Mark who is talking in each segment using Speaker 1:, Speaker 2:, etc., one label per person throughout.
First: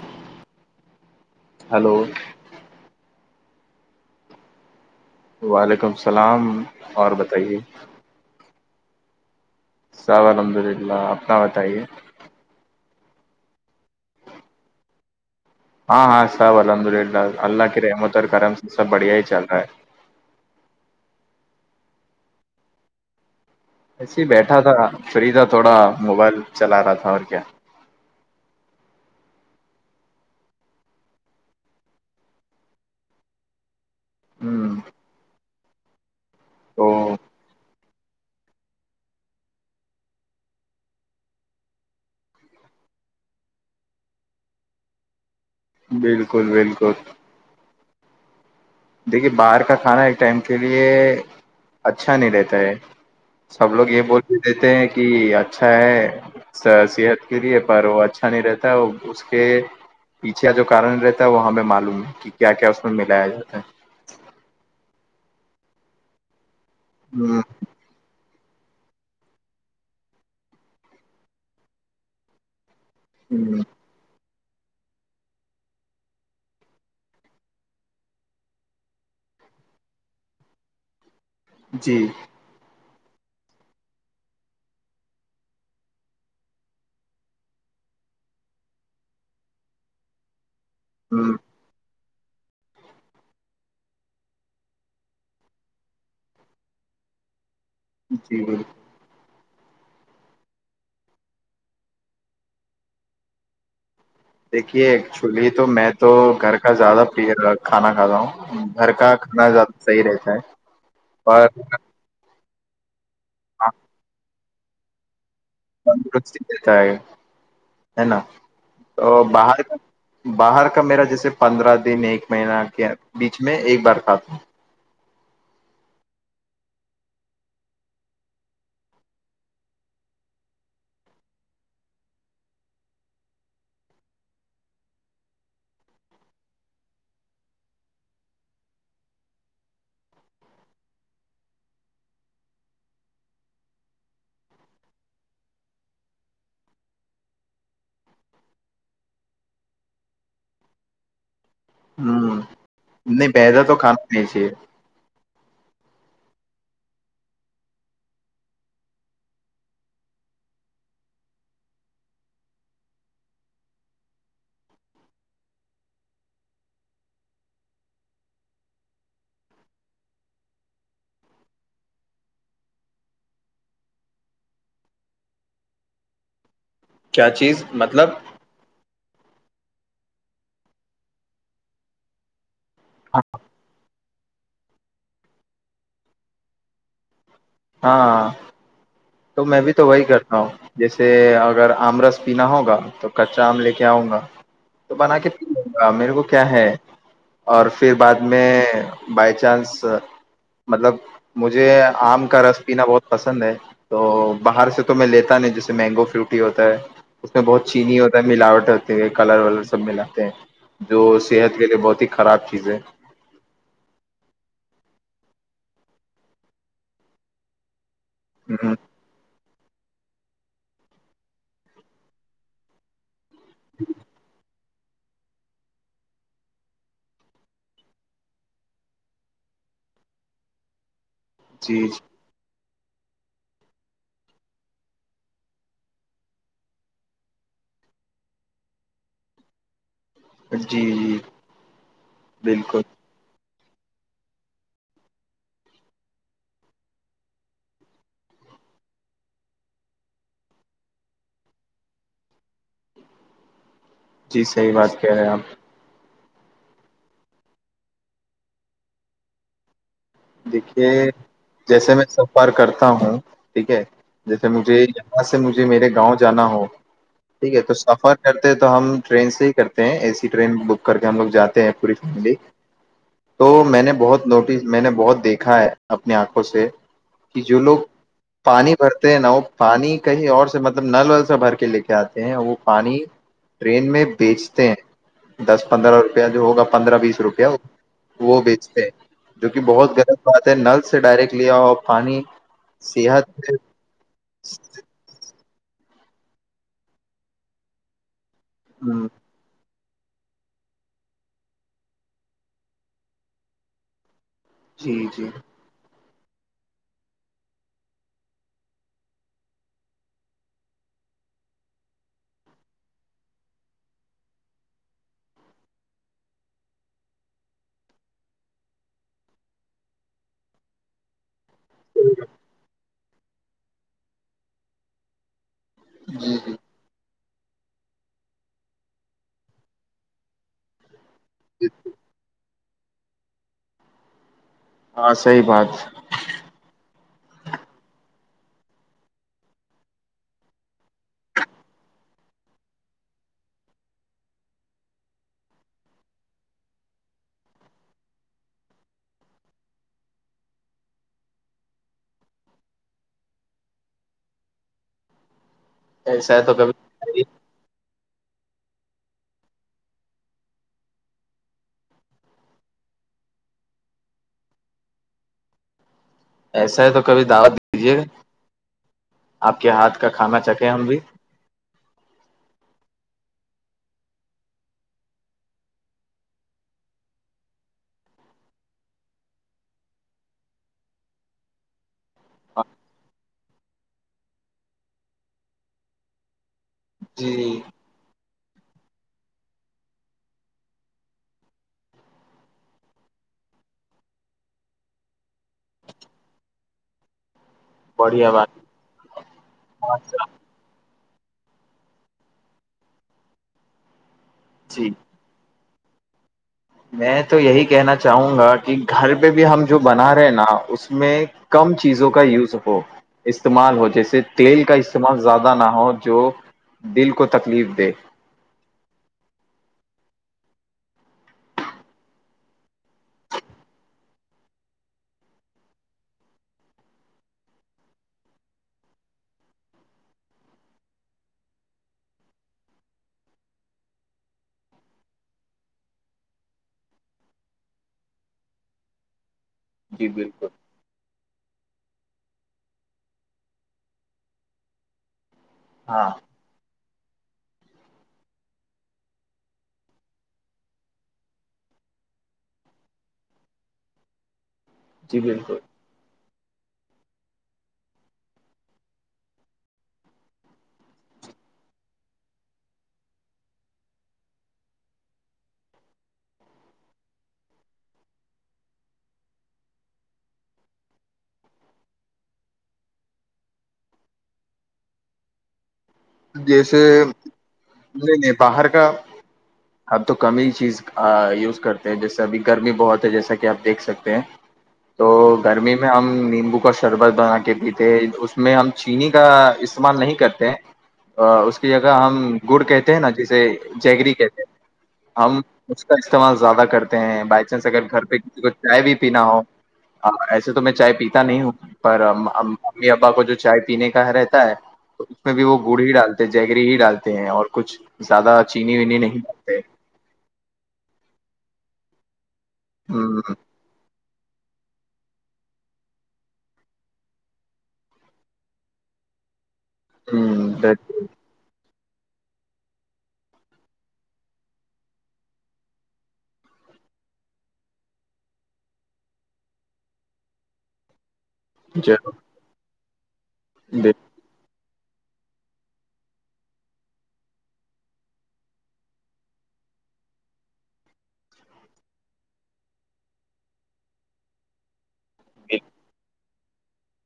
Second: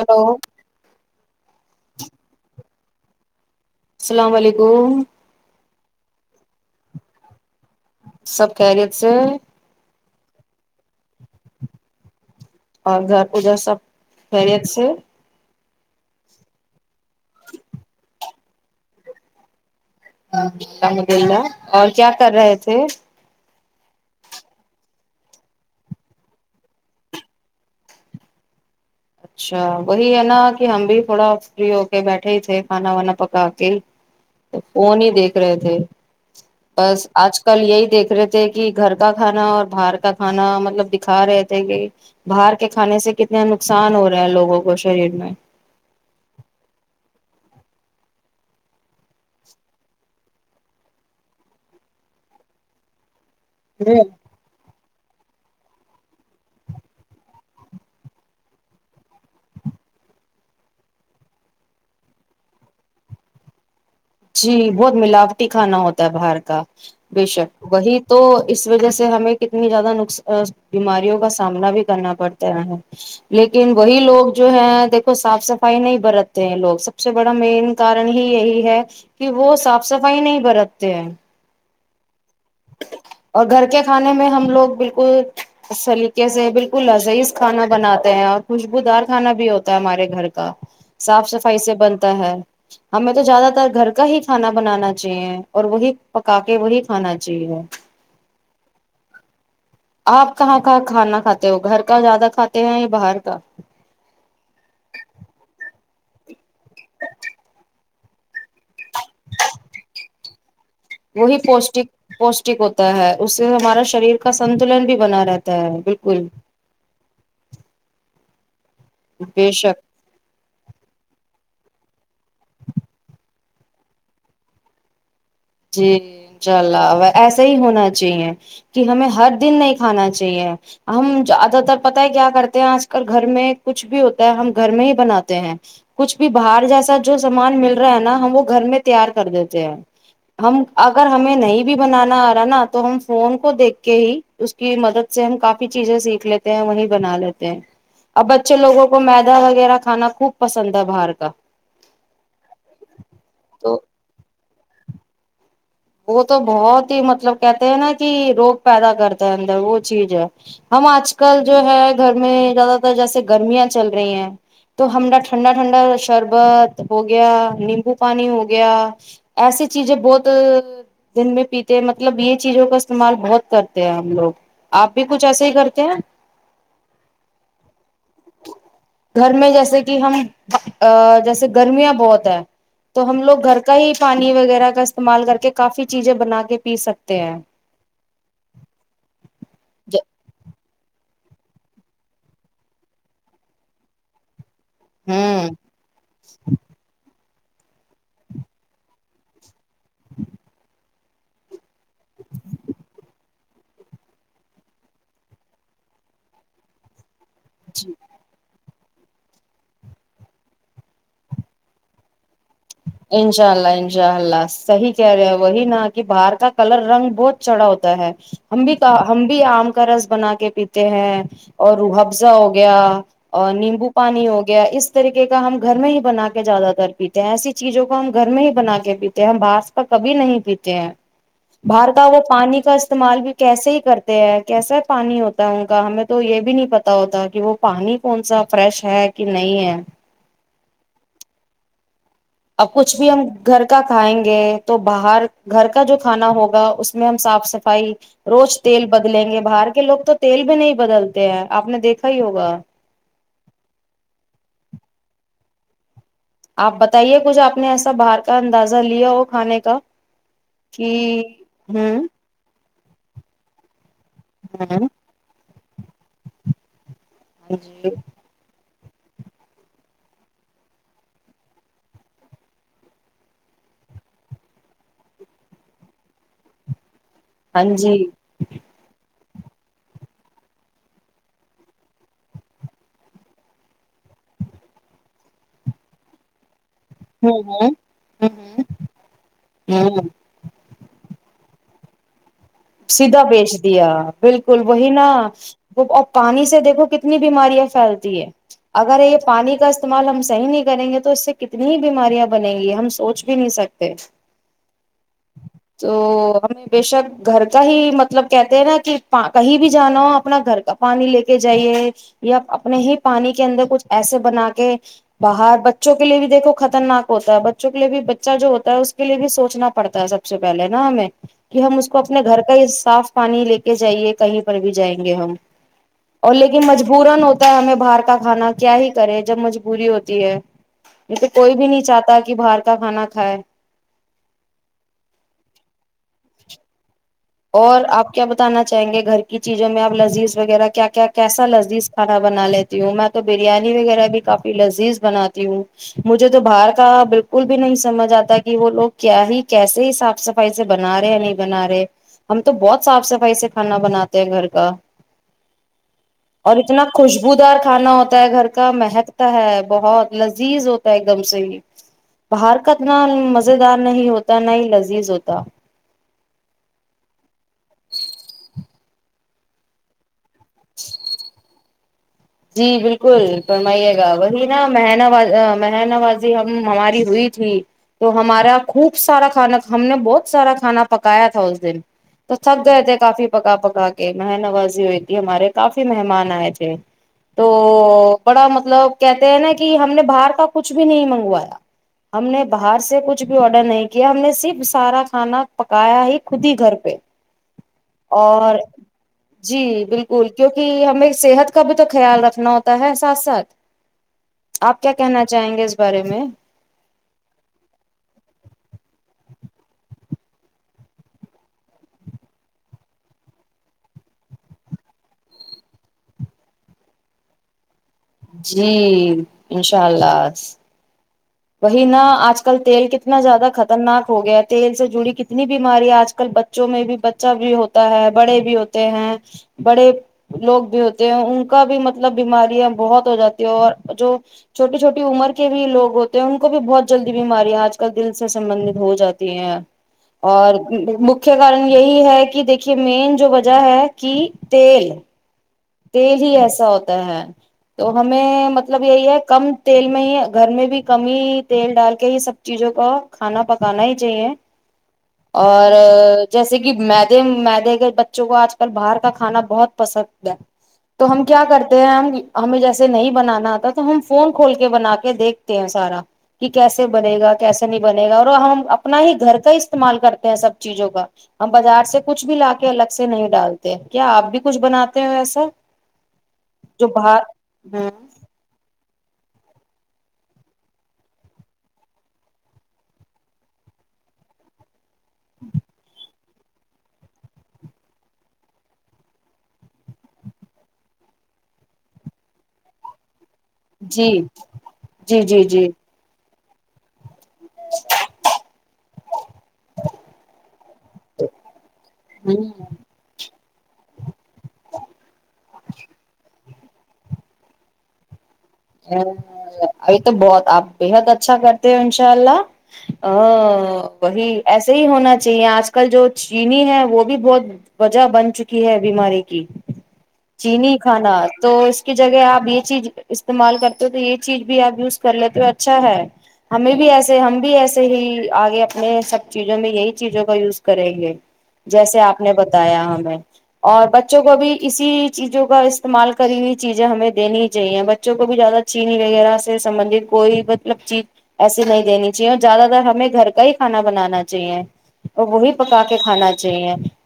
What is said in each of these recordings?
Speaker 1: Hello
Speaker 2: hello
Speaker 1: السلام علیکم
Speaker 2: وعلیکم السلام اور بتائیے
Speaker 1: سب کہریت سے
Speaker 2: س الحمد للہ اپنا بتائیے
Speaker 1: اور گھر اجھر سب خیریت سے
Speaker 2: ہاں ہاں سب الحمد للہ اللہ کی رحمت اور کرم سے سب بڑھیا ہی چل رہا ہے
Speaker 1: الحمد للہ اور کیا کر رہے تھے
Speaker 2: ایسے ہی بیٹھا تھا فری تھا تھوڑا موبائل چلا رہا تھا اور کیا
Speaker 1: اچھا وہی ہے نا کہ ہم بھی تھوڑا فری ہو کے بیٹھے ہی تھے کھانا وانا پکا کے تو
Speaker 2: ہوں
Speaker 1: وہ نہیں دیکھ رہے تھے
Speaker 2: تو
Speaker 1: بس آج کل یہی دیکھ د رہے تھے کہ گھر کا کھانا اور باہر کا کھانا مطلب دکھا رہے تھے کہ باہر کے کھانے سے کتنے نقصان نقصان ہو رہا ہے لوگوں کو شریر میں
Speaker 2: بالکل بالکل دیکھیے باہر کا کھانا ایک ٹائم کے لیے اچھا نہیں رہتا ہے سب لوگ
Speaker 1: میں
Speaker 2: یہ بول بھی دیتے ہیں کہ اچھا ہے صحت کے لیے پر وہ اچھا نہیں رہتا اس کے پیچھے جو کارن رہتا ہے وہ ہمیں معلوم ہے کہ کیا کیا اس میں ملایا جاتا ہے
Speaker 1: جی بہت ملاوٹی کھانا ہوتا ہے باہر کا بے
Speaker 2: ہوں
Speaker 1: شک وہی تو اس وجہ سے ہمیں کتنی زیادہ ن بیماریوں کا سامنا بھی کرنا پڑتا ہے
Speaker 2: ہ
Speaker 1: لیکن وہی لوگ جو ہے دیکھو صاف صفائی نہیں برتتے ہیں لوگ سب سے بڑا مین کارن ہی یہی ہے کہ وہ صاف صفائی نہیں برتتے ہیں
Speaker 2: جی
Speaker 1: اور گھر کے کھانے میں ہم لوگ بالکل سلیقے سے بالکل لذیز کھانا بناتے ہیں اور خوشبودار کھانا بھی ہوتا ہے ہمارے گھر کا صاف
Speaker 2: ہ
Speaker 1: صفائی سے بن ہمیں تو زیادہ تر گھر کا ہی کھانا بنانا چاہیے اور وہی پکا کے وہی کھانا جی ہاں
Speaker 2: جی ب
Speaker 1: آپ کہاں کہاں کھانا کھاتے ہو گھر کا زیادہ کھاتے ہیں یا باہر کا
Speaker 2: دیکھیے ایکچولی تو میں تو گھر زیادہ پ کھانا کھاتا ہوں گھر کا کھانا زیادہ صحیح رہتا ہے
Speaker 1: وہی
Speaker 2: اور
Speaker 1: پوشٹک پ ٹ ہوتا ہے اس سے ہمارا شریر کا سنتلن بھی بنا رہ تھا
Speaker 2: تا ہے ہے نا [unintelligible] تو
Speaker 1: بے
Speaker 2: باہر
Speaker 1: شک
Speaker 2: باہر کا میرا جیسے پندرہ دن ایک مہینہ کے بیچ میں ایک بار ک تھا ہ
Speaker 1: جی انشاء اللہ ایسا ہی ہونا چاہیے کہ ہمیں ہر دن نہیں کھانا چاہیے ہم زیادہ تر پتا ہے کیا کرتے ہیں آج کل گھر میں کچھ بھی ہوتا ہے ہم گھر میں ہی بناتے ہیں کچھ بھی باہر جیسا جو سامان مل رہا ہے نا ہم وہ گھر میں تیار کر دیتے ہیں ہم اگر ہمیں نہیں بھی بنانا آ رہا نا تو ہم فون کو دیکھ کے ہی اس کی مدد سے ہم کافی چیزیں سیکھ لیتے ہیں وہیں بنا لیتے ہیں اب بچے لوگوں کو میدا وغیرہ کھانا خوب پسند ہے باہر کا
Speaker 2: ہ نہیں پہیدا تو کھانا نہیں چ [unintelligible]
Speaker 1: وہ تو بہت ہی مطلب کہتے ہیں نا کہ روگ پیدا کرتا ہے اندر وہ چیز ہے ہم آج کل جو ہے گھر میں زیادہ تر جیسے گرمیاں چل رہی ہیں تو ہما ٹھنڈا ٹھنڈا شربت ہو گیا نیمبو پانی ہو گیا ایسی چیزیں بہت دن میں پیتے مطلب یہ چیزوں کا استعمال بہت کرتے ہیں ہم لوگ آپ بھی کچھ ایسے ہی کرتے ہیں
Speaker 2: کیا چیز مطلب؟
Speaker 1: گھر میں جیسے کہ ہم جیسے گرمیاں بہت ہے تو ہم لوگ گھر کا ہی پانی وغیرہ کا استعمال کر کے [unintelligible] کافی چیزیں بنا کے پی سکتے ہیں
Speaker 2: ہاں [unintelligible] تو میں بھی تو وہی کرتا ہوں جیسے اگر آمرس پینا ہوگا تو کچا آم لے کے آؤں گا تو بنا کے پی
Speaker 1: ہوں
Speaker 2: لوں گا میرے کو کیا ہے اور پھر بعد میں بائی چانس مطلب مجھے آم کا رس پینا بہت پسند ہے تو باہر سے تو میں لیتا نہیں جیسے مینگو فروٹی ہوتا ہے اس میں بہت چینی ہوتا ہے ملاوٹ ہو کلر ور سب ملاتے ہیں جو صحت کے لیے بہت ہی خراب چیز ہے
Speaker 1: انشاء اللہ انشاء اللہ صحیح کہہ رہے وہی نا کہ باہر کا کلر رنگ بہت چڑا ہوتا ہے ہم
Speaker 2: ہ
Speaker 1: بھی تو ہم بھی آم [unintelligible] کا رس بنا کے پیتے ہیں اور روحفزہ ہو گیا اور نیمبو پانی ہو گیا اس طریق کا ہم گھر میں ہی بنا کے زیادہ تر پیتے ہیں ایسی چیزوں کو ہم گھر میں ہی بنا کے پیتے ہیں ہم باس پر کبھی نہیں پیتے ہیں
Speaker 2: جی
Speaker 1: باہر کا وہ پانی کا استعمال بھی کیسے ہی کرتے ہیں کیسا پانی ہوتا ہے ان کا ہمیں تو یہ بھی نہیں پتا ہوتا کہ وہ پانی کون سا فریش ہے کہ نہیں ہے
Speaker 2: جی جی
Speaker 1: اب
Speaker 2: بالکل
Speaker 1: کچھ بھی ہم گھر کا کھائیں گے تو باہر گھر کا جو کھانا ہوگا اس میں ہم صاف صفائی روز تیل بدلیں گے باہر کے لوگ تو تیل بھی نہیں بدلتے ہیں آپ نے دیکھا ہی ہوگا
Speaker 2: جی صحیح بات کہہ رہے ہیں آپ
Speaker 1: آپ بتائیے کچھ آپ نے ایسا باہر کا اندازہ لیا ہو کھانے کا
Speaker 2: دیکھیے
Speaker 1: کہ
Speaker 2: جیسے میں
Speaker 1: ہوں
Speaker 2: سفر کرتا ہوں ٹھیک ہے جیسے مجھے
Speaker 1: ہاں
Speaker 2: یہاں سے مجھے [unintelligible] میرے گاؤں جانا ہو [unintelligible] ٹھیک ہے تو
Speaker 1: جی
Speaker 2: سفر کرتے [unintelligible] ہم ٹرین سے ہی کرتے ہیں ای سی ٹرین بک کر کے ہم لوگ جاتے ہیں پوری فیملی تو میں نے بہت نوٹس میں نے بہت دیکھا ہے اپنی آنکھوں سے کہ جو
Speaker 1: ہاں
Speaker 2: لوگ
Speaker 1: جی
Speaker 2: پانی بھرتے ہیں نا وہ پانی کہیں اور سے مطلب نل ول سے بھر کے لے کے آتے ہیں وہ پانی ٹرین میں بیچتے ہیں دس پندرہ روپیہ جو ہوگا پندرہ بیس
Speaker 1: ہوں
Speaker 2: روپیہ
Speaker 1: ہوں ہ
Speaker 2: وہ بیچتے ہیں جو
Speaker 1: ہ
Speaker 2: بہت
Speaker 1: ہ
Speaker 2: غط بات ہے نل سے ڈائریکٹ لیا اور پانی
Speaker 1: سیدھا
Speaker 2: صحت
Speaker 1: بیچ
Speaker 2: پہ-
Speaker 1: دیا بالکل وہی نا اور پانی سے دیکھو کتنی بیماریاں پھیلتی ہے اگر
Speaker 2: ہوں،
Speaker 1: یہ پانی کا استعمال ہم صحیح نہیں کریں گے تو اس سے کتنی بیماریاں بنیں گی ہم سوچ بھی نہیں سکتے
Speaker 2: [unintelligible]
Speaker 1: تو ہمیں بشک گھر کا ہی مطلب کہتے ہیں نا کہ کہیں بھی جانا ہو اپنا گھر کا پانی لے کے جائیے یا اپنے ہی پانی کے اندر کچھ ایسے بنا کے باہر بچوں کے لیے بھی دیکھو خطرناک ہوتا ہے بچوں کے لیے بھی بچہ جو ہوتا ہے اس کے لیے بھی سوچنا پڑتا ہے سب سے پہلے نا ہمیں کہ کو اپنے گھر کا یہ صاف پانی لے کے جائیے کہیں پر بھی جائیں گے ہم
Speaker 2: جی
Speaker 1: اور
Speaker 2: جی،
Speaker 1: لیکن مجبورن ہوتا ہمیں باہر کا کھانا کیا ہی کرے جب مجبوری ہوتی ہے یہ تو کوئی بھی نہیں چاہتا کہ باہار کتاا کھانا کائے
Speaker 2: ہاں صحی بات
Speaker 1: اور اپ کیا بتانا چاہیں گے گھر کی چیزوں میں اب لذیذ وغیرہ کیا کیا کیسا لذی سارا بنا لیتی ہوں میں تو بریانی وغیرہ بھی کافی لذیذ بناتی ہوں مجھے تو باہر کا بالکل بھی نہیں سمجھ اتا کہ وہ لوگ کیا ہی کیسے صاف صفائی سے بنا رہے ہیں یا نہیں بنا رہے ہم تو بہت صاف صفائی سے کھانا بناتے ہیں گھر کا
Speaker 2: ایسا ہے تو
Speaker 1: اور اتنا
Speaker 2: کبھی
Speaker 1: خوشبوودار کھانا ہوتا ہوتا ہے گھر کا مہکتا ہے بہت لذیذ ہوتا ہے ایک دم سے ہی باہر کا اتنا مز دار نہیں ہوتا نہ ہی لذیذ ہوتا
Speaker 2: ایسا ہے تو کبھی دعوت دیجیے آپ کے ہاتھ کا کھانا چکھے ہم بھی
Speaker 1: جی بالکل فرمائیے گا وہی نا منا محن بازی ہم ہماری ہوئی تھی تو ہمارا خوب سارا کھانا ہم نے بہت سارا کھانا پکایا تھا اس دن تو سب تو ای تھ کافی پکا پکا کے ا مہ نوازی ہوئی تھی ہمارے کافی مہمان آئے تھے [unintelligible]
Speaker 2: جی
Speaker 1: کہتے ہیں نا کہ ہم نے باہر کا کچھ بھی نہیں منگوایا ہم نے باہر سے کچھ بھی آڈر نہیں کیا ہم نے صرف سارا کھانا پکایا ہی خود ہی گھر پہ
Speaker 2: بڑھیا بات ہے۔
Speaker 1: [unintelligible] صحت کب تک خیال رکھنا ہوتا ہے ساتھ ساتھ اپ
Speaker 2: جی
Speaker 1: کیا کہنا چاہیں گے اس بارے میں
Speaker 2: میں تو یہی کہنا چاہوں گا کہ گھر پہ بھی ہم جو بنا رہے ہیں نا اس میں کم چیزوں کا یوز ہو استعمال ہو جیسے تیل کا استعمال زیادہ نہ ہو جو دل کو تکلیف دی
Speaker 1: جی انشاءاللہ وہی نا آج کل تیل کتنا زیادہ خطرناک ہو گیا تیل سے جڑی کتنی بیمارییا آج کل بچوں میں بھی بچہ بھی ہوتا ہے بڑے بھی ہوتے ہیں بڑے لوگ بھی ہوتے ہیں ان کا بھی مطلب بیماریاں بہت ہو لوگ جاتی ہیں اور جو چھوٹی چھوٹی عمر کے بھی گ ہوتے تو ان کو بھی بہت جلدی بیماریاں آج کل دل سے سبندت ہو جاتی ہیں
Speaker 2: جی بالکل
Speaker 1: اور مکھ کارن یہی ہے کہ دیکھیے مین جو وجہ ہے کہ تیل
Speaker 2: ہاں
Speaker 1: تیری ہی ایسا ہ ہے تو ہمیں مطلب یہی ہے کم تیل میں ہی گھر میں بھی کم ہی تیل ڈال کے ہی سب چیزوں کو کھانا پکانا ہی چاہیے
Speaker 2: جی بالکل
Speaker 1: اور جیسے کہ مدے مدے کے بچوں کو آج کل باہر کا کھانا بہت پسند ہے تو ہم کیا کرتے ہیں ہم ہمیں جیسے نہیں بنانا آتا تو ہم فون کھول کے بنا کے دیکھتے ہیں سارا کہ کیسے بنے گا کیسے نہیں بنے گا اور ہم اپنا ہی گھر کا استعمال کرتے ہیں سب چیزوں کا ہم بازار سے کچھ بھی لا کے الگ سے نہیں ڈالتے کیا آپ بھی کچھ بناتے ہیں ویسے تو
Speaker 2: جیسے نہیں نے باہر کا اب تو کم ہی چیز یوز کرتے ہیں جیسے ابھی گرمی بہت ہے جیسا کہ آپ دیکھ سکتے ہے تو گرمی میں ہم نمبو کا شربت بنا کے پیتے اس میں ہم چینی کا استعمال نہیں کرتے ہیں اس کی جگہ ہم گڑ کہتے ہیں نا جسے
Speaker 1: جی
Speaker 2: جگری کہتے ہیں
Speaker 1: جی
Speaker 2: ہم
Speaker 1: جی جی
Speaker 2: اس کا استعمال زیادہ کرتے ہی ہے بائی چانس اگر گھر پہ کسی کو چائے بھی پینا ہو ایسے تو میں چائے پیتا نہیں ہوں پر
Speaker 1: ہوں
Speaker 2: ممی ابا کو جو چائے پینے کا رہتا ہے تو اس میں بھی گڑی ڈالتے ہیں جگری ہی ڈالتے ہیں اور کچھ زیادہ چینی وینی
Speaker 1: ا
Speaker 2: نہیں ڈالتے
Speaker 1: ابھی تو بہت آپ بےحد اچھا کر انشاءاللہ آ
Speaker 2: ہوں
Speaker 1: وہی ایسے ہی ہونا چاہیے آج کل جو چینی ہے وہ بھی بہت وجہ بن چکی ہے بیماری کی چینی کھانا تو کی جگہ آپ یہ چیز اس استعمال کرتے ہو تو یہ چیز بھی آپ یوز کر لیتے ہو اچھا ہے ہمیں بھی ایسے ہم بھی ایسے ہی آگے اپنے سب چیزوں میں یہی چیزوں کا یوز کریں گی جیسے
Speaker 2: ہوں
Speaker 1: آپ نے بتایا ہم اور بچوں کو بھی اسی چیزوں کا استعمال کری ہوئی چیزیں ہمیں دینی چاہیے ب بچوں کو بھی زیادہ چینی وغیرہ سے سبندت کوئی مطلب چیز ایسے نہیں دینی چاہیے اور زیادہ تر ہمیں گھر کا ہی کھانا بنانا چاہیے وہی پکا کے کانا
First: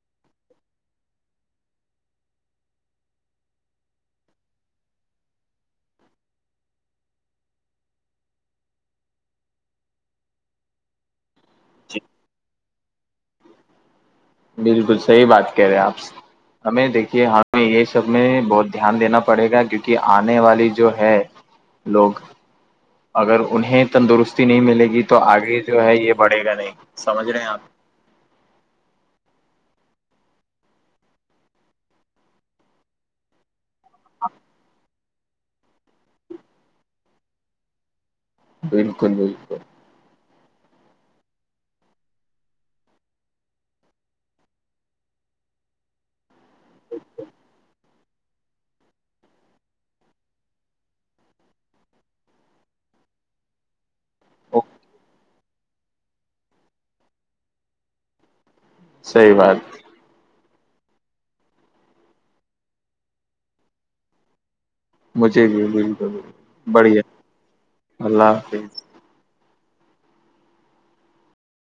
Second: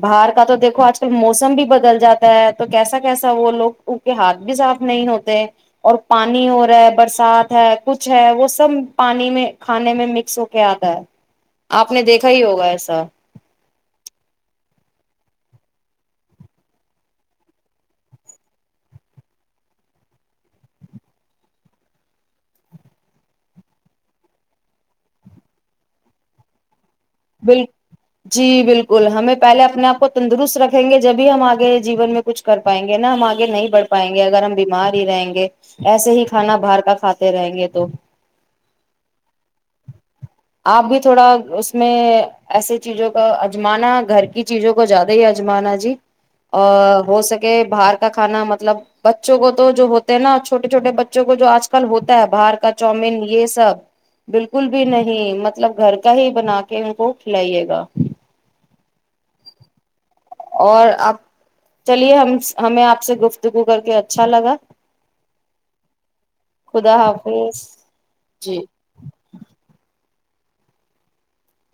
Speaker 1: باہر کا تو دیکھو آج کل موسم بھی بدل جاتا ہے تو کیسا کیسا وہ لوگ ان کے ہاتھ بھی صاف نہیں ہوتے اور پانی ہو رہا ہے برسات ہے کچھ ہے وہ سب پانی میں کھانے میں مکس ہو کے آتا ہے آپ نے دیکھا ہی ہوگا ایسا
Speaker 2: بالکل صحی بات کہہ رہے آپ ہمیں دیکھیے ہمیں یہ سب میں بہت دھیان دینا پڑے گا کیونکہ آنے والی جو ہے لوگ اگر انہیں تندرستی نہیں ملے گی تو آگے جو ہے یہ بڑھے گا نہیں سمجھ رہے ہیں آپ
Speaker 1: بال جی بالکل ہمیں پہلے اپنے آپ کو تندرست رکھیں گے جبھی ہم آگے جیون میں کچھ کر پائیں گے نا ہم آگے نہیں بڑھ پائیں گے اگر ہم بیمار رہیں گے ایسے ہی کھانا باہر کا کھاتے رہیں گے تو
Speaker 2: بالکل بالکل
Speaker 1: آپ بھی تھوڑا اس اس میں ایسے چیزوں کا اجمانا گھر کی چیزوں کو زیادہ ہی اجمانا جی ا ہو سکے بھارت کا کھانا مطلب بچوں کو تو جو ہوتا ہے نا چھوٹے چھوٹے بچوں کو جو آج کل ہوتا ہے باہار کا چاؤمین یہ سب بالکل بھی نہیں م مطلب گھر کا ہی بنا کے کہ ان کو کھلائیے گا
Speaker 2: صی بات
Speaker 1: اور آپ چلیے ہم ہمیں آپ سے گفتگو کر کے اچھا لگا
Speaker 2: مجھے بھی بالکل بالکل
Speaker 1: خدا
Speaker 2: بڑھیا
Speaker 1: حافظ
Speaker 2: اللہ
Speaker 1: جی
Speaker 2: حافظ